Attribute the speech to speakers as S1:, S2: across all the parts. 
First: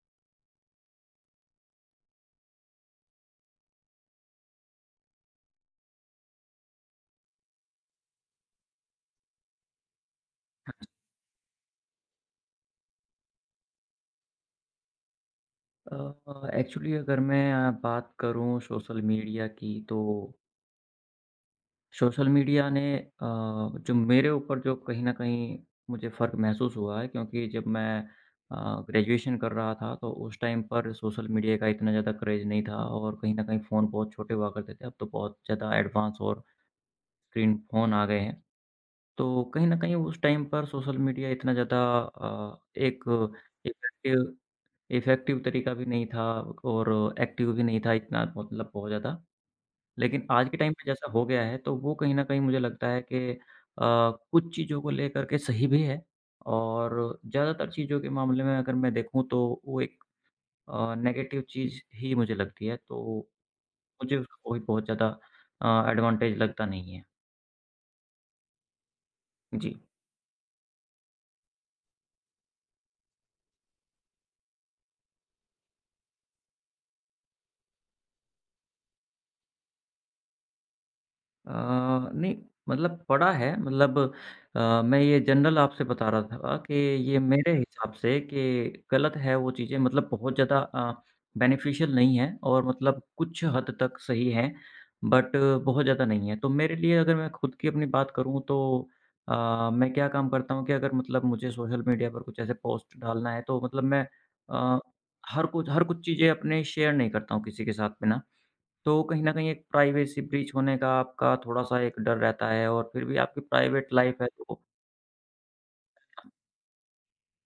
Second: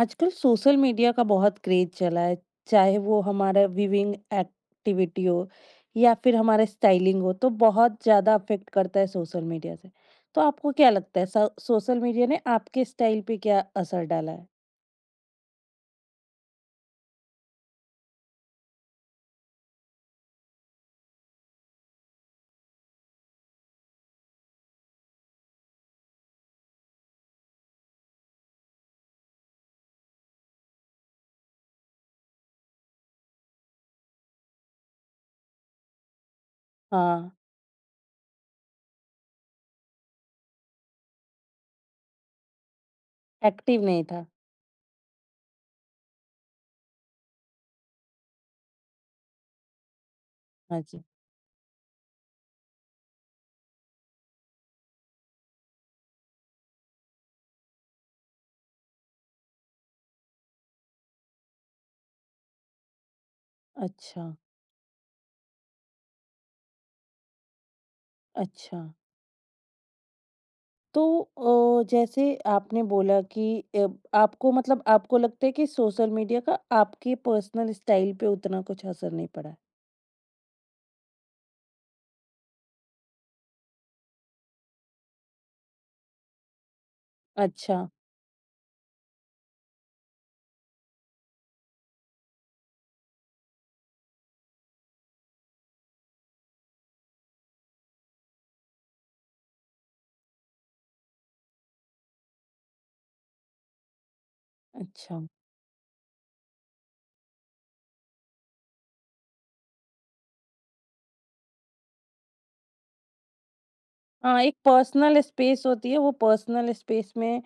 S1: आजकल social media का बहुत क्रेज चला है। चाहे वो हमारा विविंग एक्टिविटी हो या फिर हमारा स्टाइलिंग हो, तो बहुत ज्यादा अफेक्ट करता है सोशल मीडिया से। तो आपको क्या लगता है, सोशल मीडिया ने आपके स्टाइल पे क्या असर डाला है?
S2: एक्चुअली अगर मैं बात करूं सोशल मीडिया की तो सोशल मीडिया ने जो मेरे ऊपर जो कहीं ना कहीं मुझे फ़र्क महसूस हुआ है क्योंकि जब मैं ग्रेजुएशन कर रहा था तो उस टाइम पर सोशल मीडिया का इतना ज़्यादा क्रेज नहीं था और कहीं ना कहीं फ़ोन बहुत छोटे हुआ करते थे। अब तो बहुत ज़्यादा एडवांस और
S1: हाँ।
S2: स्क्रीन फ़ोन आ गए हैं। तो कहीं ना कहीं उस टाइम पर सोशल मीडिया इतना ज़्यादा एक
S1: एक्टिव नहीं था।
S2: इफेक्टिव इफ़ेक्टिव तरीका भी नहीं था और एक्टिव भी नहीं था इतना, मतलब बहुत ज़्यादा। लेकिन आज के टाइम
S1: हाँ
S2: पे
S1: जी।
S2: जैसा हो गया है, तो वो कहीं न कहीं मुझे लगता है कि कुछ चीज़ों को लेकर के सही भी है और ज़्यादातर चीज़ों के मामले में अगर मैं देखूँ तो वो एक नेगेटिव चीज़ ही मुझे लगती है, तो मुझे
S1: अच्छा।
S2: उसका कोई बहुत ज़्यादा एडवांटेज लगता नहीं है।
S1: अच्छा।
S2: जी।
S1: तो जैसे आपने बोला कि अ, आपको मतलब आपको लगता है कि सोशल मीडिया का आपके पर्सनल स्टाइल पे उतना कुछ असर नहीं पड़ा है।
S2: अ, नहीं, मतलब पड़ा है, मतलब मैं ये जनरल आपसे बता रहा था कि ये मेरे
S1: अच्छा।
S2: हिसाब से कि गलत है वो चीज़ें, मतलब बहुत ज़्यादा बेनिफिशियल नहीं है और मतलब कुछ हद तक सही है बट बहुत ज़्यादा नहीं है। तो मेरे लिए अगर मैं खुद की अपनी बात करूँ तो मैं क्या काम करता हूँ कि अगर मतलब मुझे सोशल मीडिया पर कुछ ऐसे पोस्ट डालना है तो मतलब मैं अ,
S1: अच्छा।
S2: हर कुछ चीज़ें अपने शेयर नहीं करता हूँ किसी के साथ में ना। तो कहीं न कहीं एक प्राइवेसी ब्रीच होने का आपका थोड़ा-सा एक डर रहता है और फिर भी आपकी प्राइवेट लाइफ़ है
S1: हाँ, एक पर्सनल स्पेस होती है, वो पर्सनल स्पेस में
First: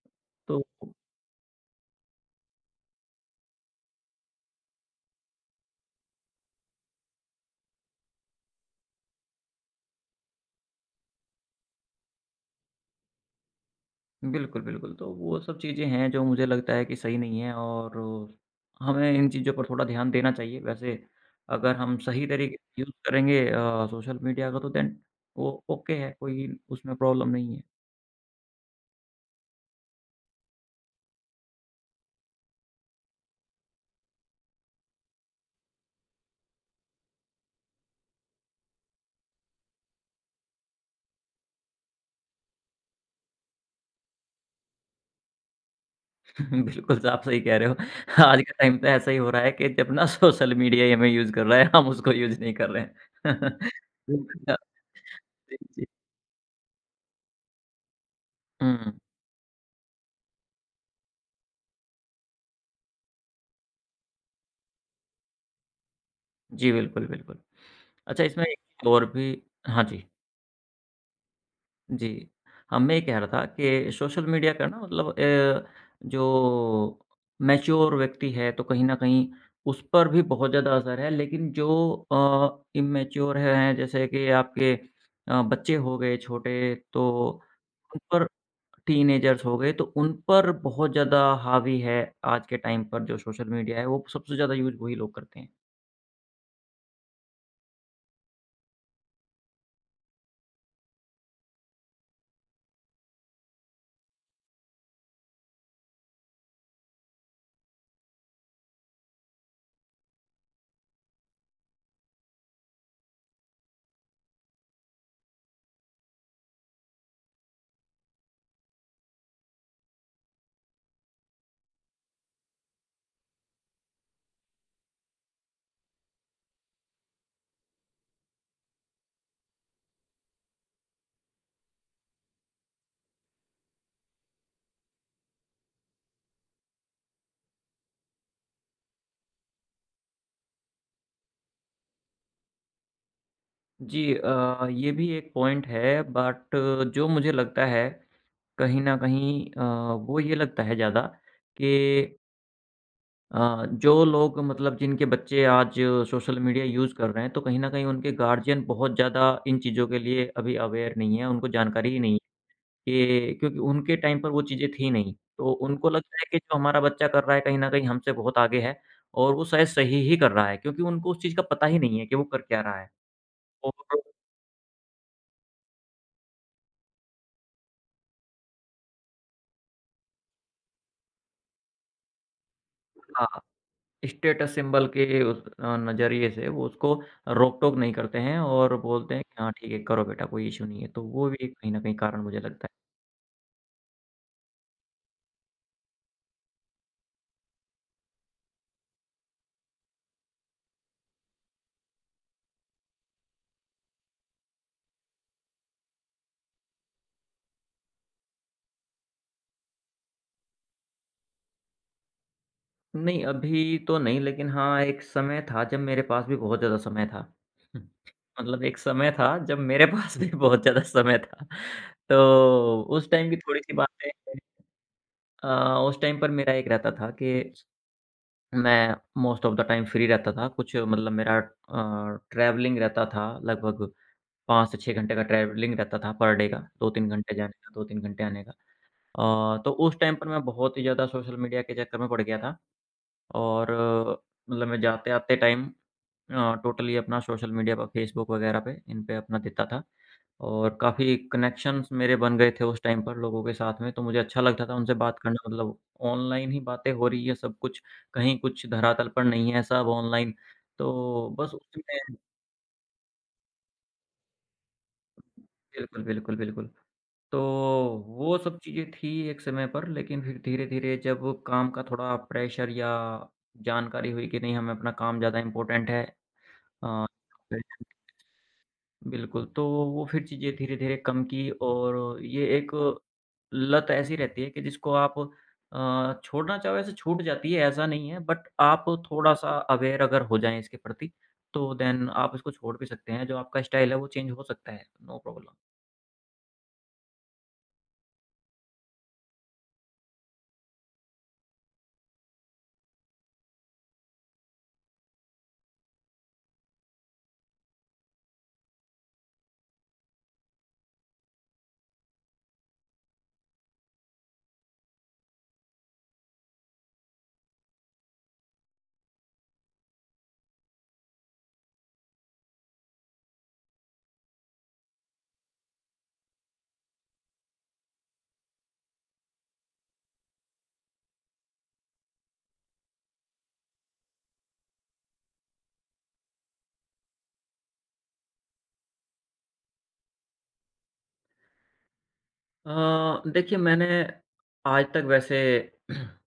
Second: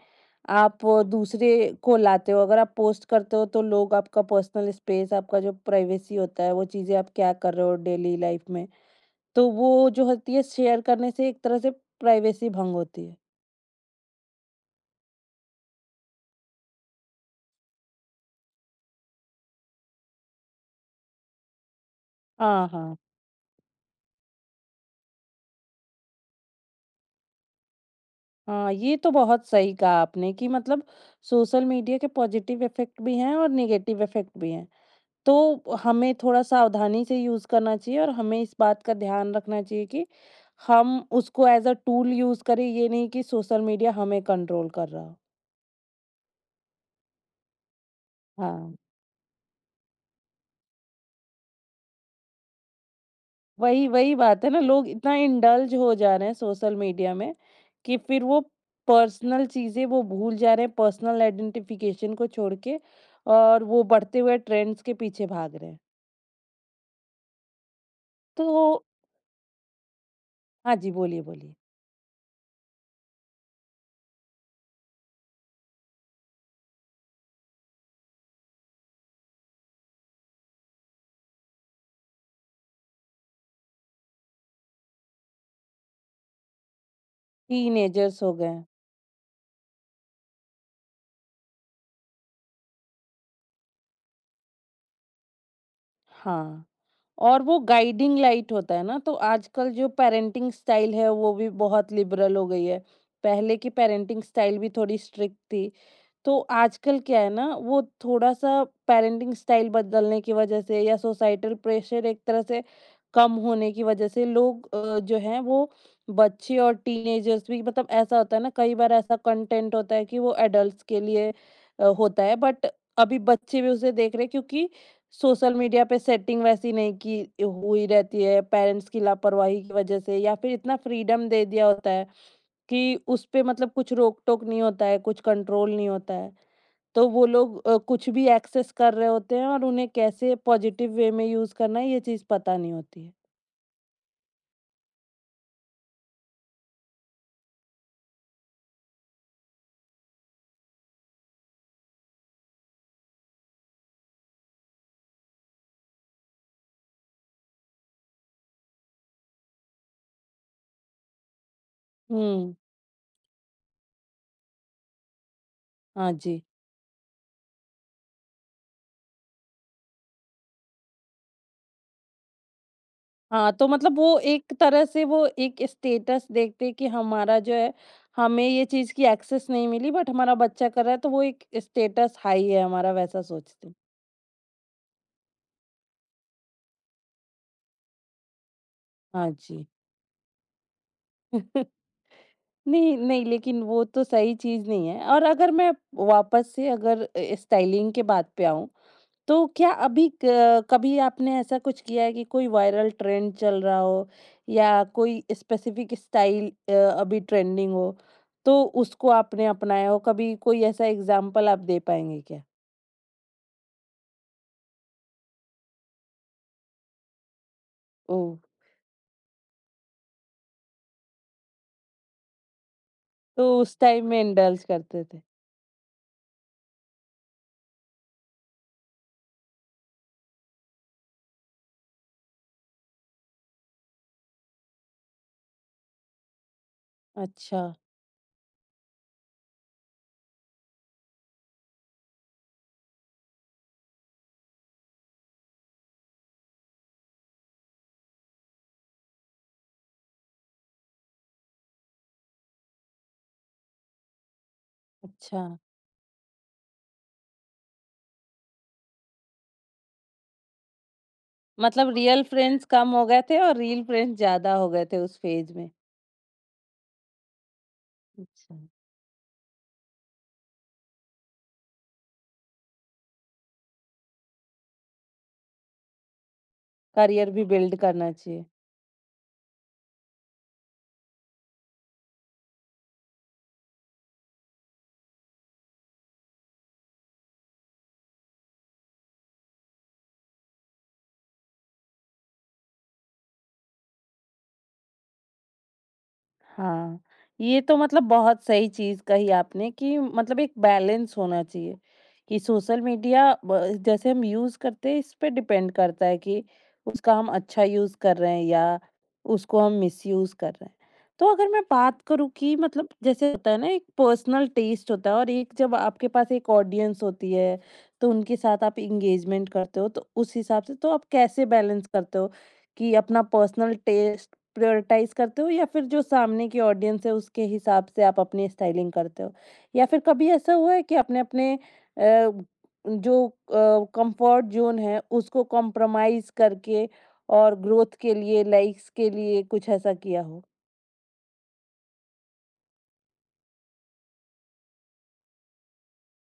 S2: तो
S1: आप दूसरे को लाते हो। अगर आप पोस्ट करते हो तो लोग आपका पर्सनल स्पेस, आपका जो प्राइवेसी होता है, वो चीज़ें आप क्या कर रहे हो डेली लाइफ़ में, तो वो जो होती है शेयर करने से एक तरह से प्राइवेसी भंग होती है।
S2: बिल्कुल, बिल्कुल। तो वो सब चीज़ें हैं जो मुझे लगता है कि सही नहीं है और हमें इन चीज़ों पर थोड़ा ध्यान देना चाहिए। वैसे अगर हम सही तरीके
S1: हाँ,
S2: से यूज़
S1: हाँ।
S2: करेंगे सोशल मीडिया का तो देन वो ओके है, कोई उसमें प्रॉब्लम नहीं है।
S1: हाँ, ये तो बहुत सही कहा आपने कि मतलब सोशल मीडिया के पॉज़िटिव इफ़ेक्ट भी हैं और नेगेटिव इफ़ेक्ट भी हैं। तो हमें थोड़ा सावधानी से यूज़ करना चाहिए और हमें इस बात का ध्यान रखना चाहिए कि हम उसको एज़ अ टूल यूज़ करें, ये नहीं कि सोशल मीडिया हमें कंट्रोल कर रहा हो।
S2: बिल्कुल तो आप सही कह रहे हो। आज के
S1: हाँ,
S2: टाइम पे ऐसा ही हो रहा है कि जब ना सोशल मीडिया ही हमें यूज़ कर रहा है, हम उसको यूज़ नहीं कर रहे हैं।
S1: वही वही बात
S2: बिल्कुल,
S1: है
S2: हाँ।
S1: ना, लोग इतना इंडल्ज हो जा रहे हैं सोशल मीडिया में कि फिर वो
S2: हुँ।
S1: पर्सनल चीज़ें वो भूल जा रहे हैं, पर्सनल आइडेंटिफिकेशन को छोड़ के, और वो बढ़ते हुए ट्रेंड्स के पीछे भाग रहे हैं।
S2: जी, बिल्कुल, बिल्कुल। अच्छा, इसमें
S1: तो
S2: एक चीज़ और भी हाँ जी,
S1: हाँ जी, बोलिए, बोलिए।
S2: जी। हाँ, मैं ये कह रहा था कि सोशल मीडिया का ना, मतलब जो मैच्योर व्यक्ति है तो कहीं न कहीं उस पर भी बहुत ज़्यादा असर है, लेकिन जो इम्मैच्योर हैं, जैसे कि आपके बच्चे हो गए छोटे तो उन
S1: टीनेजर्स
S2: पर
S1: हो गए हैं।
S2: टीनेजर्स हो गए तो उन पर बहुत ज़्यादा हावी है। आज के टाइम पर जो सोशल मीडिया है वो सबसे ज़्यादा यूज़ वही लोग करते हैं।
S1: हाँ। और वो गाइडिंग लाइट होता है ना, तो आजकल जो पेरेंटिंग स्टाइल है वो भी बहुत लिबरल हो गई है। पहले की पेरेंटिंग स्टाइल भी थोड़ी स्ट्रिक्ट थी। तो आजकल क्या है ना, वो थोड़ा सा पेरेंटिंग स्टाइल बदलने की वजह से या सोसाइटल प्रेशर एक तरह से कम होने की वजह से लोग जो हैं वो बच्चे और टीनेजर्स भी, मतलब ऐसा होता है ना, कई बार ऐसा कंटेंट होता है कि वो एडल्ट्स के लिए होता है बट अभी बच्चे भी उसे देख रहे हैं क्योंकि सोशल मीडिया पे सेटिंग वैसी नहीं की हुई रहती है, पेरेंट्स की लापरवाही की वजह से, या फिर इतना फ्रीडम दे दिया होता है कि उस पे मतलब कुछ रोक टोक नहीं होता है, कुछ कंट्रोल नहीं होता है। तो वो लोग कुछ भी एक्सेस कर रहे होते हैं और उन्हें कैसे पॉजिटिव वे में यूज करना है ये चीज पता नहीं होती है।
S2: जी, ये भी एक पॉइंट है, बट जो मुझे लगता है कहीं न कहीं, वो ये लगता है ज़्यादा कि जो लोग मतलब जिनके बच्चे आज सोशल मीडिया यूज़ कर रहे हैं, तो कहीं न कहीं उनके गार्डियन बहुत ज़्यादा इन चीज़ों के लिए अभी अवेयर नहीं है, उनको जानकारी ही नहीं है
S1: हम्म।
S2: कि क्योंकि उनके टाइम पर वो चीज़ें थी नहीं। तो उनको
S1: हाँ
S2: लगता है कि
S1: जी।
S2: जो हमारा बच्चा कर रहा है कहीं न कहीं हमसे बहुत आगे है और वो शायद सही ही कर रहा है क्योंकि उनको उस चीज़ का पता ही नहीं है कि वो कर क्या रहा है।
S1: हाँ, तो
S2: और
S1: मतलब वो एक तरह से वो एक स्टेटस देखते हैं कि हमारा जो है, हमें ये चीज की एक्सेस नहीं मिली बट हमारा बच्चा कर रहा है, तो वो एक स्टेटस हाई है हमारा, वैसा
S2: हाँ।
S1: सोचते हैं।
S2: स्टेटस सिंबल के उस नज़रिए से वो उसको रोक-टोक नहीं करते हैं और बोलते हैं
S1: हाँ
S2: कि हाँ,
S1: जी।
S2: ठीक है करो बेटा, कोई इश्यू नहीं है। तो वो भी एक कहीं न कहीं कारण मुझे लगता है।
S1: नहीं, नहीं, लेकिन वो तो सही चीज़ नहीं है। और अगर मैं वापस से अगर स्टाइलिंग के बात पे आऊँ, तो क्या अभी क कभी आपने ऐसा कुछ किया है कि कोई वायरल ट्रेंड चल रहा हो या कोई स्पेसिफिक स्टाइल अभी ट्रेंडिंग हो, तो उसको आपने अपनाया हो? कभी कोई ऐसा एग्ज़ाम्पल आप दे पाएँगे क्या?
S2: नहीं, अभी तो नहीं, लेकिन हाँ, एक समय था जब मेरे पास भी बहुत ज़्यादा समय था। हम्म,
S1: ओह!
S2: मतलब एक समय था जब मेरे पास भी बहुत ज़्यादा समय था। तो उस टाइम की
S1: तो
S2: थोड़ी-सी
S1: उस टाइम
S2: बातें।
S1: में इंडल्ज करते थे।
S2: अ, उस टाइम पर मेरा एक रहता था कि मैं most of the time free रहता था। कुछ मतलब मेरा ट्रैवलिंग रहता था, लगभग 5 से 6 घंटे का ट्रैवलिंग रहता था पर डे का, 2-3 घंटे जाने
S1: अच्छा।
S2: का, 2-3 घंटे आने का। तो उस टाइम पर मैं बहुत ही ज़्यादा सोशल मीडिया के चक्कर में पड़ गया था और मतलब मैं जाते-आते टाइम टोटली अपना सोशल मीडिया पर फेसबुक वगैरह पे इन पे अपना देता था और काफ़ी कनेक्शंस मेरे बन गए थे उस टाइम पर लोगों के साथ में, तो मुझे अच्छा लगता था उनसे बात करना,
S1: अच्छा।
S2: मतलब ऑनलाइन ही बातें हो रही है सब कुछ, कहीं कुछ धरातल पर नहीं है, सब ऑनलाइन। तो बस उसी
S1: मतलब
S2: में
S1: रियल फ्रेंड्स कम हो गए थे और रील फ्रेंड्स ज़्यादा हो गए थे उस फ़ेज़ में।
S2: बिल्कुल, बिल्कुल, बिल्कुल। तो वो
S1: अच्छा।
S2: सब चीज़ें थी एक समय पर, लेकिन फिर धीरे-धीरे जब काम का थोड़ा प्रेशर या जानकारी हुई कि नहीं हमें अपना काम ज़्यादा इम्पोर्टेंट है, अ,
S1: करियर भी बिल्ड करना चाहिए।
S2: बिल्कुल, तो वो फिर चीज़ें धीरे-धीरे कम की और ये एक लत ऐसी रहती है कि जिसको आप छोड़ना चाहो ऐसे छूट जाती है, ऐसा नहीं है, बट आप थोड़ा-सा अवेयर अगर हो जाएँ इसके प्रति, तो देन आप इसको छोड़ भी सकते हैं, जो आपका स्टाइल है वो चेंज हो सकता है, नो प्रॉब्लम।
S1: हाँ, ये तो मतलब बहुत सही चीज़ कही आपने कि मतलब एक बैलेंस होना चाहिए कि सोशल मीडिया ब जैसे हम यूज़ करते हैं, इस पे डिपेंड करता है कि उसका हम अच्छा यूज़ कर रहे हैं या उसको हम मिसयूज़ कर रहे हैं। तो अगर मैं बात करूँ कि मतलब जैसे होता है ना, एक पर्सनल टेस्ट होता है और एक जब आपके पास एक ऑडियंस होती है, तो उनके साथ आप एंगेजमेंट करते हो, तो उस हिसाब से तो आप कैसे बैलेंस करते हो कि अपना पर्सनल टेस्ट प्रायोरिटाइज़ करते हो या फिर जो सामने की ऑडियंस है उसके हिसाब से आप अपनी स्टाइलिंग करते हो? या फिर कभी ऐसा हुआ है कि आपने अपने जो कंफर्ट ज़ोन है उसको कॉम्प्रोमाइज़ करके और ग्रोथ के लिए, लाइक्स के लिए कुछ ऐसा किया हो?
S2: देखिए, मैंने आज तक वैसे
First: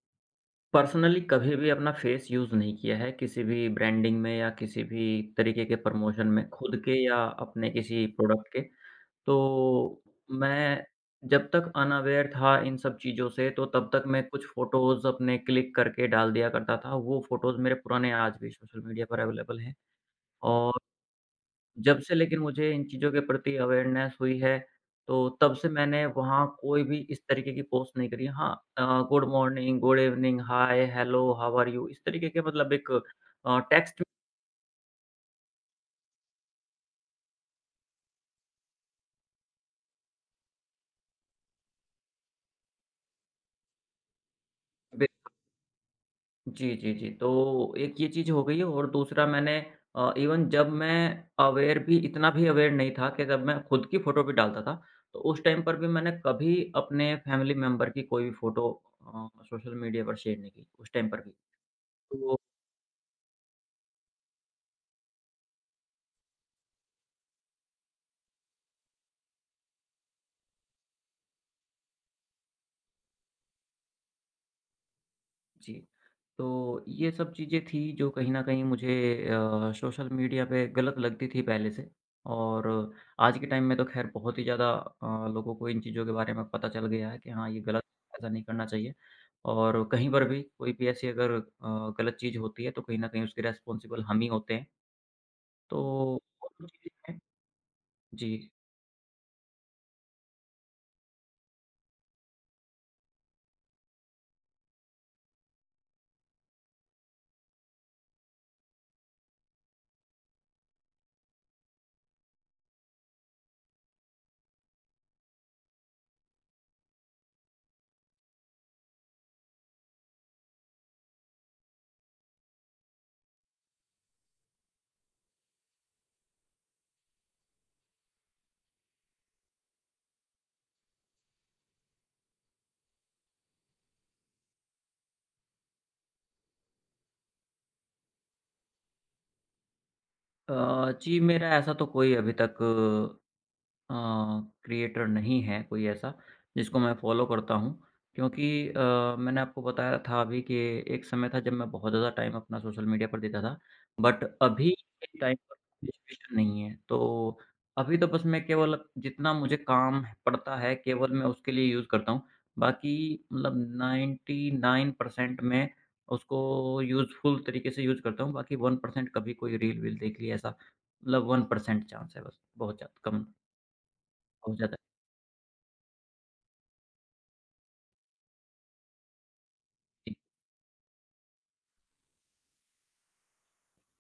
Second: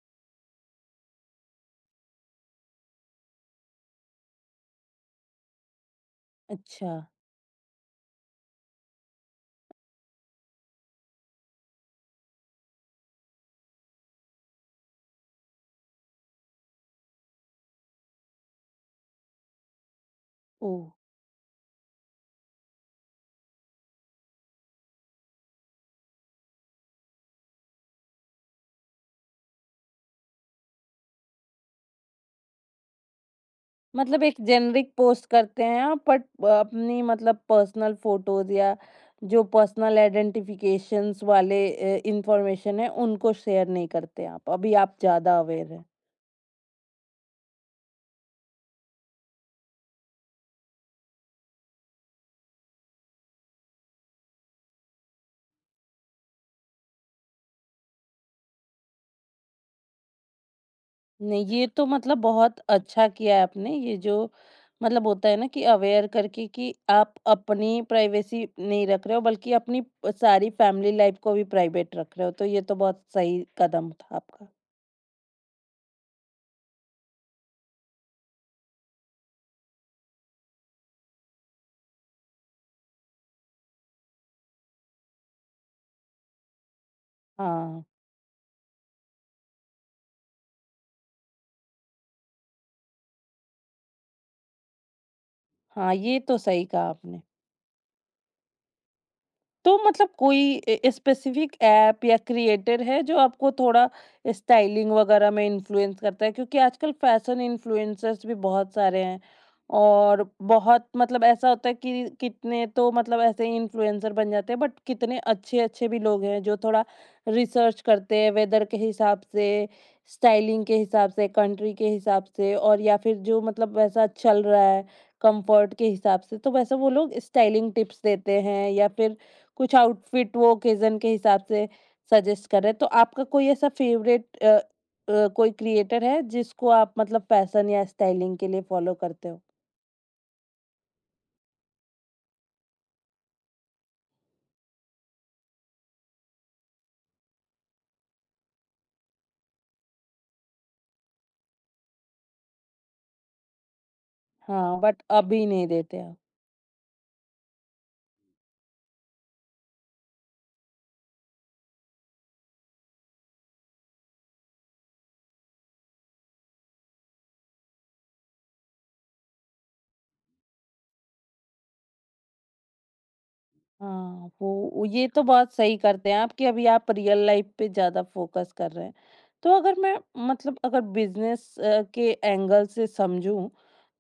S2: पर्सनली कभी भी अपना फेस यूज़ नहीं किया है किसी भी ब्रांडिंग में या किसी भी तरीके के प्रमोशन में, खुद
S1: अच्छा।
S2: के या अपने किसी प्रोडक्ट के। तो मैं जब तक अनअवेयर था इन सब चीज़ों से तो तब तक मैं कुछ फ़ोटोज़ अपने क्लिक करके डाल दिया करता था। वो फ़ोटोज़ मेरे पुराने आज भी सोशल मीडिया पर अवेलेबल हैं, और
S1: ओह!
S2: जब से लेकिन मुझे इन चीज़ों के प्रति अवेयरनेस हुई है, तो तब से मैंने वहाँ कोई भी इस तरीके की पोस्ट नहीं करी। हाँ, अ, good morning, good evening, hi, hello, how are you? इस तरीके के, मतलब एक टेक्स्ट
S1: मतलब एक जेनेरिक पोस्ट करते हैं आप बट अपनी मतलब पर्सनल फ़ोटोज़ या जो पर्सनल आइडेंटिफ़िकेशंस वाले इन्फॉर्मेशन है उनको शेयर नहीं करते आप, अभी आप
S2: बे
S1: ज़्यादा अवेयर हैं।
S2: जी, जी, जी। तो एक ये चीज़ हो गई है और दूसरा मैंने इवन जब मैं अवेयर भी इतना भी अवेयर नहीं था कि जब मैं खुद की फ़ोटो भी डालता था, तो उस टाइम पर भी मैंने कभी अपने फैमिली मेंबर की कोई भी फ़ोटो सोशल मीडिया पर शेयर नहीं की, उस टाइम पर भी।
S1: नहीं, ये तो मतलब
S2: तो
S1: बहुत अच्छा किया है आपने। ये जो मतलब होता है ना कि अवेयर करके कि आप अपनी प्राइवेसी नहीं रख रहे हो बल्कि अपनी प सारी फैमिली लाइफ़ को भी प्राइवेट रख रहे हो, तो ये तो बहुत सही कदम था आपका।
S2: जी, तो ये सब चीज़ें थी जो कहीं न कहीं मुझे सोशल मीडिया पे गलत लगती थी पहले से, और आज के टाइम में तो ख़ैर बहुत ही ज़्यादा लोगों को इन चीज़ों के बारे में पता चल गया है कि हाँ, ये
S1: हाँ,
S2: गलत है, ऐसा नहीं करना चाहिए, और कहीं पर भी कोई भी ऐसी अगर गलत चीज़ होती है तो कहीं न कहीं उसके रिस्पॉन्सिबल हम ही होते हैं। तो
S1: हाँ, ये तो
S2: और
S1: सही
S2: कुछ
S1: कहा
S2: चीज़ें हैं
S1: आपने।
S2: जी।
S1: तो मतलब कोई स्पेसिफिक ऐप या क्रिएटर है जो आपको थोड़ा स्टाइलिंग वगैरह में इन्फ्लुएंस करता है, क्योंकि आजकल फैशन इन्फ्लुएंसर्स भी बहुत सारे हैं, और बहुत मतलब ऐसा होता है कि कितने तो मतलब ऐसे ही इन्फ्लुएंसर बन जाते हैं बट कितने अच्छे अच्छे भी लोग हैं जो थोड़ा रिसर्च करते हैं वेदर के हिसाब से, स्टाइलिंग के हिसाब से, कंट्री के हिसाब से, और या फिर जो मतलब वैसा चल रहा है कंफर्ट के हिसाब से, तो वैसे वो लोग स्टाइलिंग टिप्स देते हैं या फिर कुछ आउटफिट वो ओकेज़न के हिसाब से सजेस्ट कर रहे हैं। तो आपका कोई ऐसा फ़ेवरेट कोई क्रिएटर है जिसको आप मतलब फ़ैशन या स्टाइलिंग के लिए फ़ॉलो करते हो?
S2: जी, मेरा ऐसा तो कोई अभी तक अ, क्रिएटर नहीं है कोई ऐसा जिसको मैं फ़ॉलो करता हूँ, क्योंकि मैंने आपको बताया था अभी कि एक समय था जब मैं बहुत ज़्यादा टाइम अपना सोशल मीडिया पर देता था, बट अभी
S1: हाँ, बट
S2: के टाइम
S1: अभी
S2: पर
S1: नहीं देते आप।
S2: सिचुएशन नहीं है। तो अभी तो बस मैं केवल जितना मुझे काम पड़ता है केवल मैं उसके लिए यूज़ करता हूँ, बाकी मतलब 99% मैं उसको यूज़फुल तरीके से यूज़ करता हूँ, बाकी 1% कभी कोई रील वील देख ली, ऐसा मतलब 1% चांस है, बस बहुत ज़्यादा कम
S1: हाँ,
S2: हो जाता है।
S1: ये तो बहुत सही करते हैं आप कि अभी आप रियल लाइफ़ पे ज़्यादा फ़ोकस कर रहे हैं। तो अगर मैं
S2: जी।
S1: मतलब अगर बिज़नेस के एंगल से समझूँ,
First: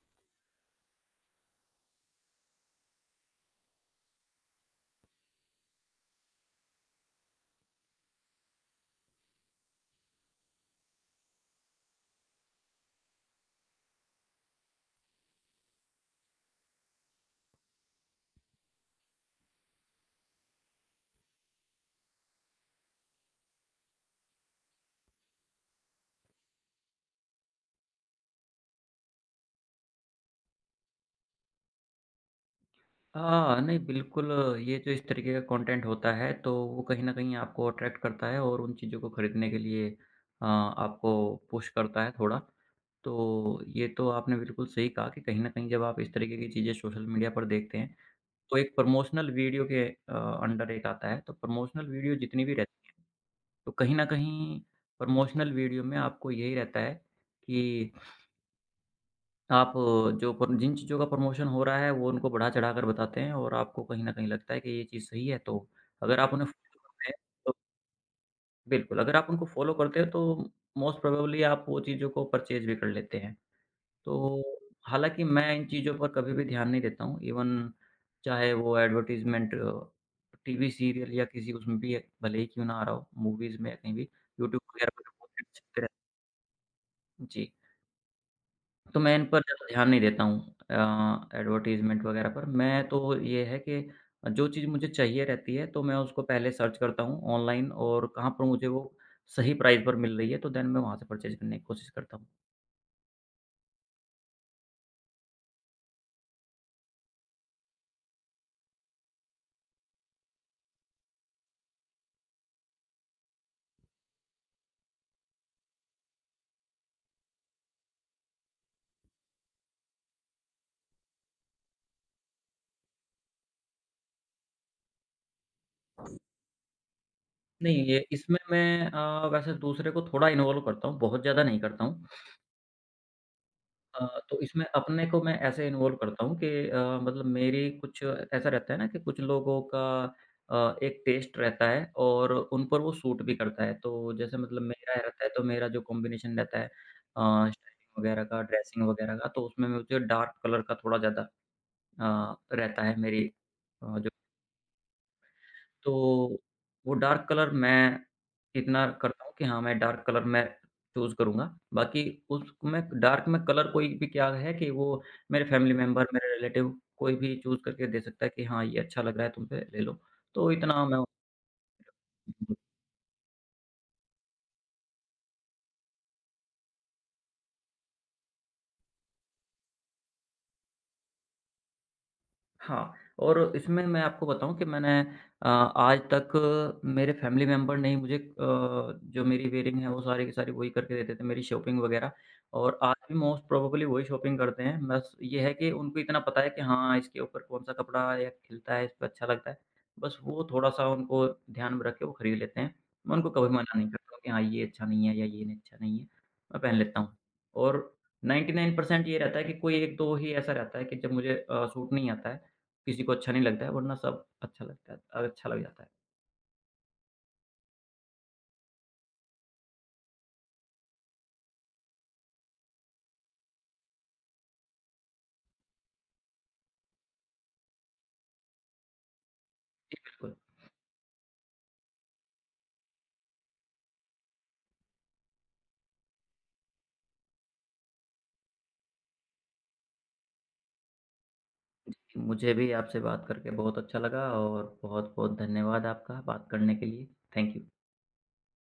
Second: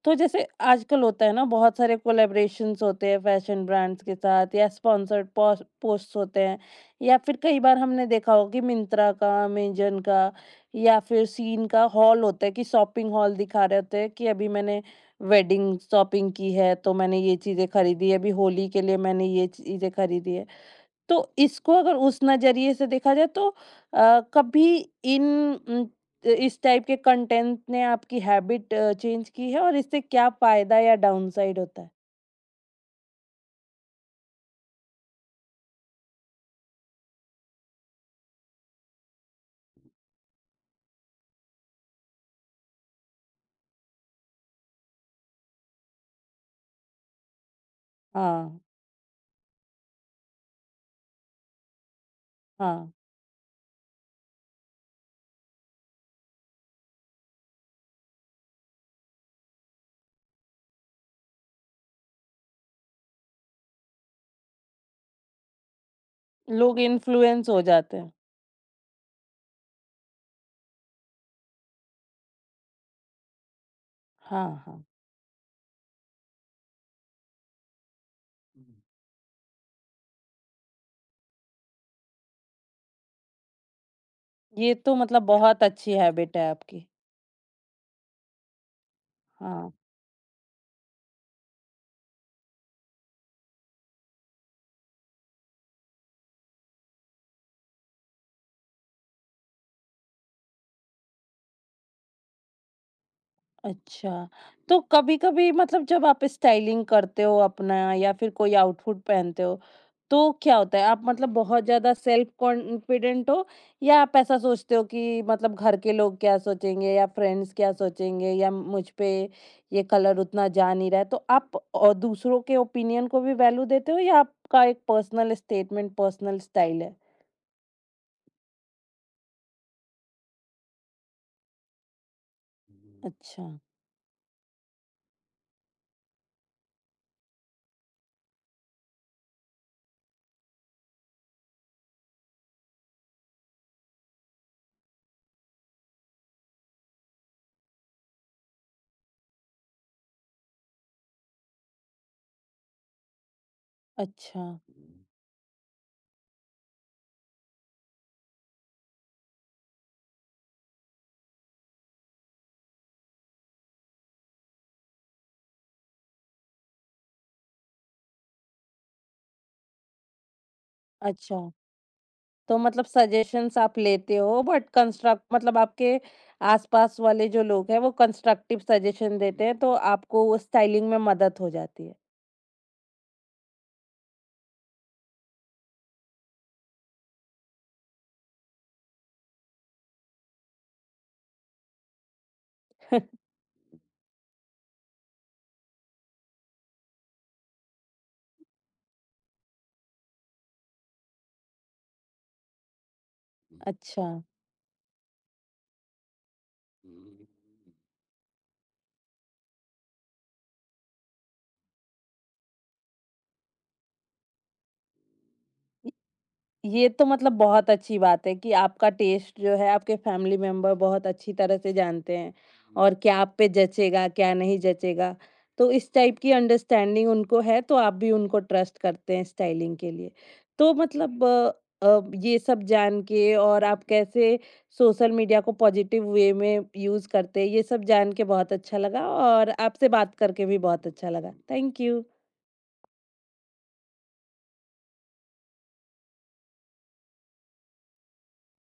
S1: तो जैसे आजकल होता है ना, बहुत सारे कोलैबोरेशंस होते हैं फैशन ब्रांड्स के साथ या स्पॉन्सर्ड पोस्ट होते हैं या फिर कई बार हमने देखा होगा कि मिंत्रा का, अमेजन का या फिर सीन का हॉल होता है कि शॉपिंग हॉल दिखा रहे होते हैं कि अभी मैंने वेडिंग शॉपिंग की है तो मैंने ये चीज़ें खरीदी, अभी होली के लिए मैंने ये चीज़ें खरीदी है। तो इसको अगर उस नज़रिए से देखा जाए तो कभी इन उम, इस टाइप के कंटेंट ने आपकी हैबिट चेंज की है, और इससे क्या फ़ायदा या डाउनसाइड होता है?
S2: हाँ, नहीं, बिल्कुल, ये जो इस तरीके का कंटेंट होता है तो वो कहीं न कहीं आपको अट्रैक्ट करता है और उन चीज़ों को खरीदने के लिए आपको पुश करता है थोड़ा। तो ये तो आपने बिल्कुल सही कहा कि कहीं न कहीं जब आप इस तरीके की चीज़ें सोशल मीडिया पर देखते हैं, तो
S1: हाँ,
S2: एक प्रमोशनल वीडियो के अंडर एक आता है। तो प्रमोशनल वीडियो जितनी भी रहती
S1: हाँ,
S2: है, तो कहीं न कहीं प्रमोशनल वीडियो में आपको यही रहता है कि आप जो प्र जिन चीज़ों का प्रमोशन हो रहा है, वो उनको बढ़ा-चढ़ा कर बताते हैं और आपको कहीं न कहीं लगता है कि ये चीज़ सही है, तो अगर आप उन्हें
S1: लोग
S2: फ़ॉलो करते हैं
S1: इन्फ्लुएंस
S2: तो
S1: हो जाते हैं।
S2: बिल्कुल, अगर आप उनको फ़ॉलो करते हैं तो मोस्ट प्रोबेबली आप वो चीज़ों को परचेज़ भी कर लेते हैं। तो
S1: हाँ, हाँ।
S2: हालाँकि मैं इन चीज़ों पर कभी भी ध्यान नहीं देता हूँ, इवन चाहे वो
S1: हुँ।
S2: एडवर्टाइज़मेंट, टीवी सीरियल या किसी उसमें भी है, भले ही क्यों ना आ रहा हो, मूवीज़ में या कहीं भी, यूट्यूब
S1: ये
S2: वगैरह
S1: तो
S2: पे
S1: मतलब
S2: तो
S1: बहुत
S2: बहुत
S1: अच्छी हैबिट है आपकी।
S2: जी। तो मैं इन पर ज़्यादा
S1: हाँ।
S2: ध्यान नहीं देता हूँ एडवर्टाइज़मेंट वगैरह पर। मैं तो ये है कि जो चीज़ मुझे चाहिए रहती है तो मैं उसको पहले सर्च करता हूँ ऑनलाइन, और कहाँ पर मुझे वो सही प्राइस पर मिल रही है तो देन मैं वहाँ से परचेज़ करने की कोशिश करता हूँ।
S1: अच्छा, तो कभी-कभी मतलब जब आप स्टाइलिंग करते हो अपना या फिर कोई आउटफिट पहनते हो, तो क्या होता है? आप मतलब बहुत ज़्यादा सेल्फ कॉन्फिडेंट हो या आप ऐसा सोचते हो कि मतलब घर के लोग क्या सोचेंगे या फ्रेंड्स क्या सोचेंगे या मुझ पे ये कलर उतना जा नहीं रहा है? तो आप दूसरों के ओपिनियन को भी वैल्यू देते हो या आपका एक पर्सनल स्टेटमेंट, पर्सनल स्टाइल है?
S2: नहीं, ये इसमें मैं वैसे दूसरे को थोड़ा इन्वॉल्व करता हूँ, बहुत ज़्यादा नहीं करता हूँ।
S1: अच्छा,
S2: तो इसमें अपने को मैं ऐसे इन्वॉल्व करता हूँ कि मतलब मेरी कुछ ऐसा रहता है ना कि कुछ लोगों का एक टेस्ट रहता है और उन पर वो सूट भी करता है। तो जैसे मतलब मेरा रहता है, तो मेरा जो कॉम्बिनेशन रहता है स्टाइलिंग वगैरह का, ड्रेसिंग वगैरह का, तो उसमें मुझे डार्क कलर का थोड़ा ज़्यादा रहता है मेरी अ,
S1: अच्छा,
S2: तो वो डार्क कलर मैं इतना करता हूँ कि हाँ, मैं डार्क कलर मैं चूज़ करूँगा। बाकी उसमें डार्क में कलर कोई भी क्या है कि वो मेरे फैमिली मेंबर, मेरे रिलेटिव कोई भी चूज़ करके दे सकता है कि हाँ, ये अच्छा लग रहा है तुम पे, ले लो। तो इतना मैं
S1: अच्छा। तो मतलब सजेशंस आप लेते हो बट कंस्ट्रक्ट मतलब आपके आसपास वाले जो लोग हैं वो कंस्ट्रक्टिव सजेशन देते हैं तो आपको वो स्टाइलिंग में मदद हो जाती है।
S2: हाँ, और इसमें मैं आपको बताऊँ कि मैंने आज तक मेरे फ़ैमिली मेंबर ने ही मुझे जो मेरी वेयरिंग है वो सारी की सारी वही करके देते थे, मेरी शॉपिंग वग़ैरह, और आज भी मोस्ट प्रोबेबली वही शॉपिंग करते हैं। बस ये है कि उनको इतना पता है कि हाँ, इसके ऊपर कौन-सा कपड़ा या खिलता है, इस पे अच्छा लगता है। बस वो थोड़ा-सा उनको ध्यान में रख के वो खरीद लेते हैं। मैं उनको कभी मना नहीं
S1: अच्छा।
S2: करता हूँ कि हाँ, ये अच्छा नहीं है या ये अच्छा नहीं है, मैं पहन लेता हूँ। और 99% ये रहता है कि कोई 1-2 ही ऐसा रहता है कि जब मुझे सूट नहीं आता है, किसी को अच्छा नहीं लगता है, वरना सब अच्छा लगता है, अच्छा लग जाता है।
S1: ये तो मतलब बहुत अच्छी बात है कि आपका टेस्ट जो है आपके फैमिली मेंबर बहुत अच्छी तरह से जानते हैं और क्या आप पे जचेगा क्या नहीं जचेगा, तो इस टाइप की अंडरस्टैंडिंग उनको है तो आप भी उनको ट्रस्ट करते हैं स्टाइलिंग के
S2: जी,
S1: लिए।
S2: बिल्कुल।
S1: तो मतलब ये सब जान के और आप कैसे सोशल मीडिया को पॉजिटिव वे में यूज़ करते हैं ये सब जान के बहुत अच्छा लगा, और आपसे बात करके भी बहुत अच्छा लगा। Thank you.
S2: मुझे भी आपसे बात करके बहुत अच्छा लगा और बहुत-बहुत धन्यवाद आपका बात करने के लिए। Thank you.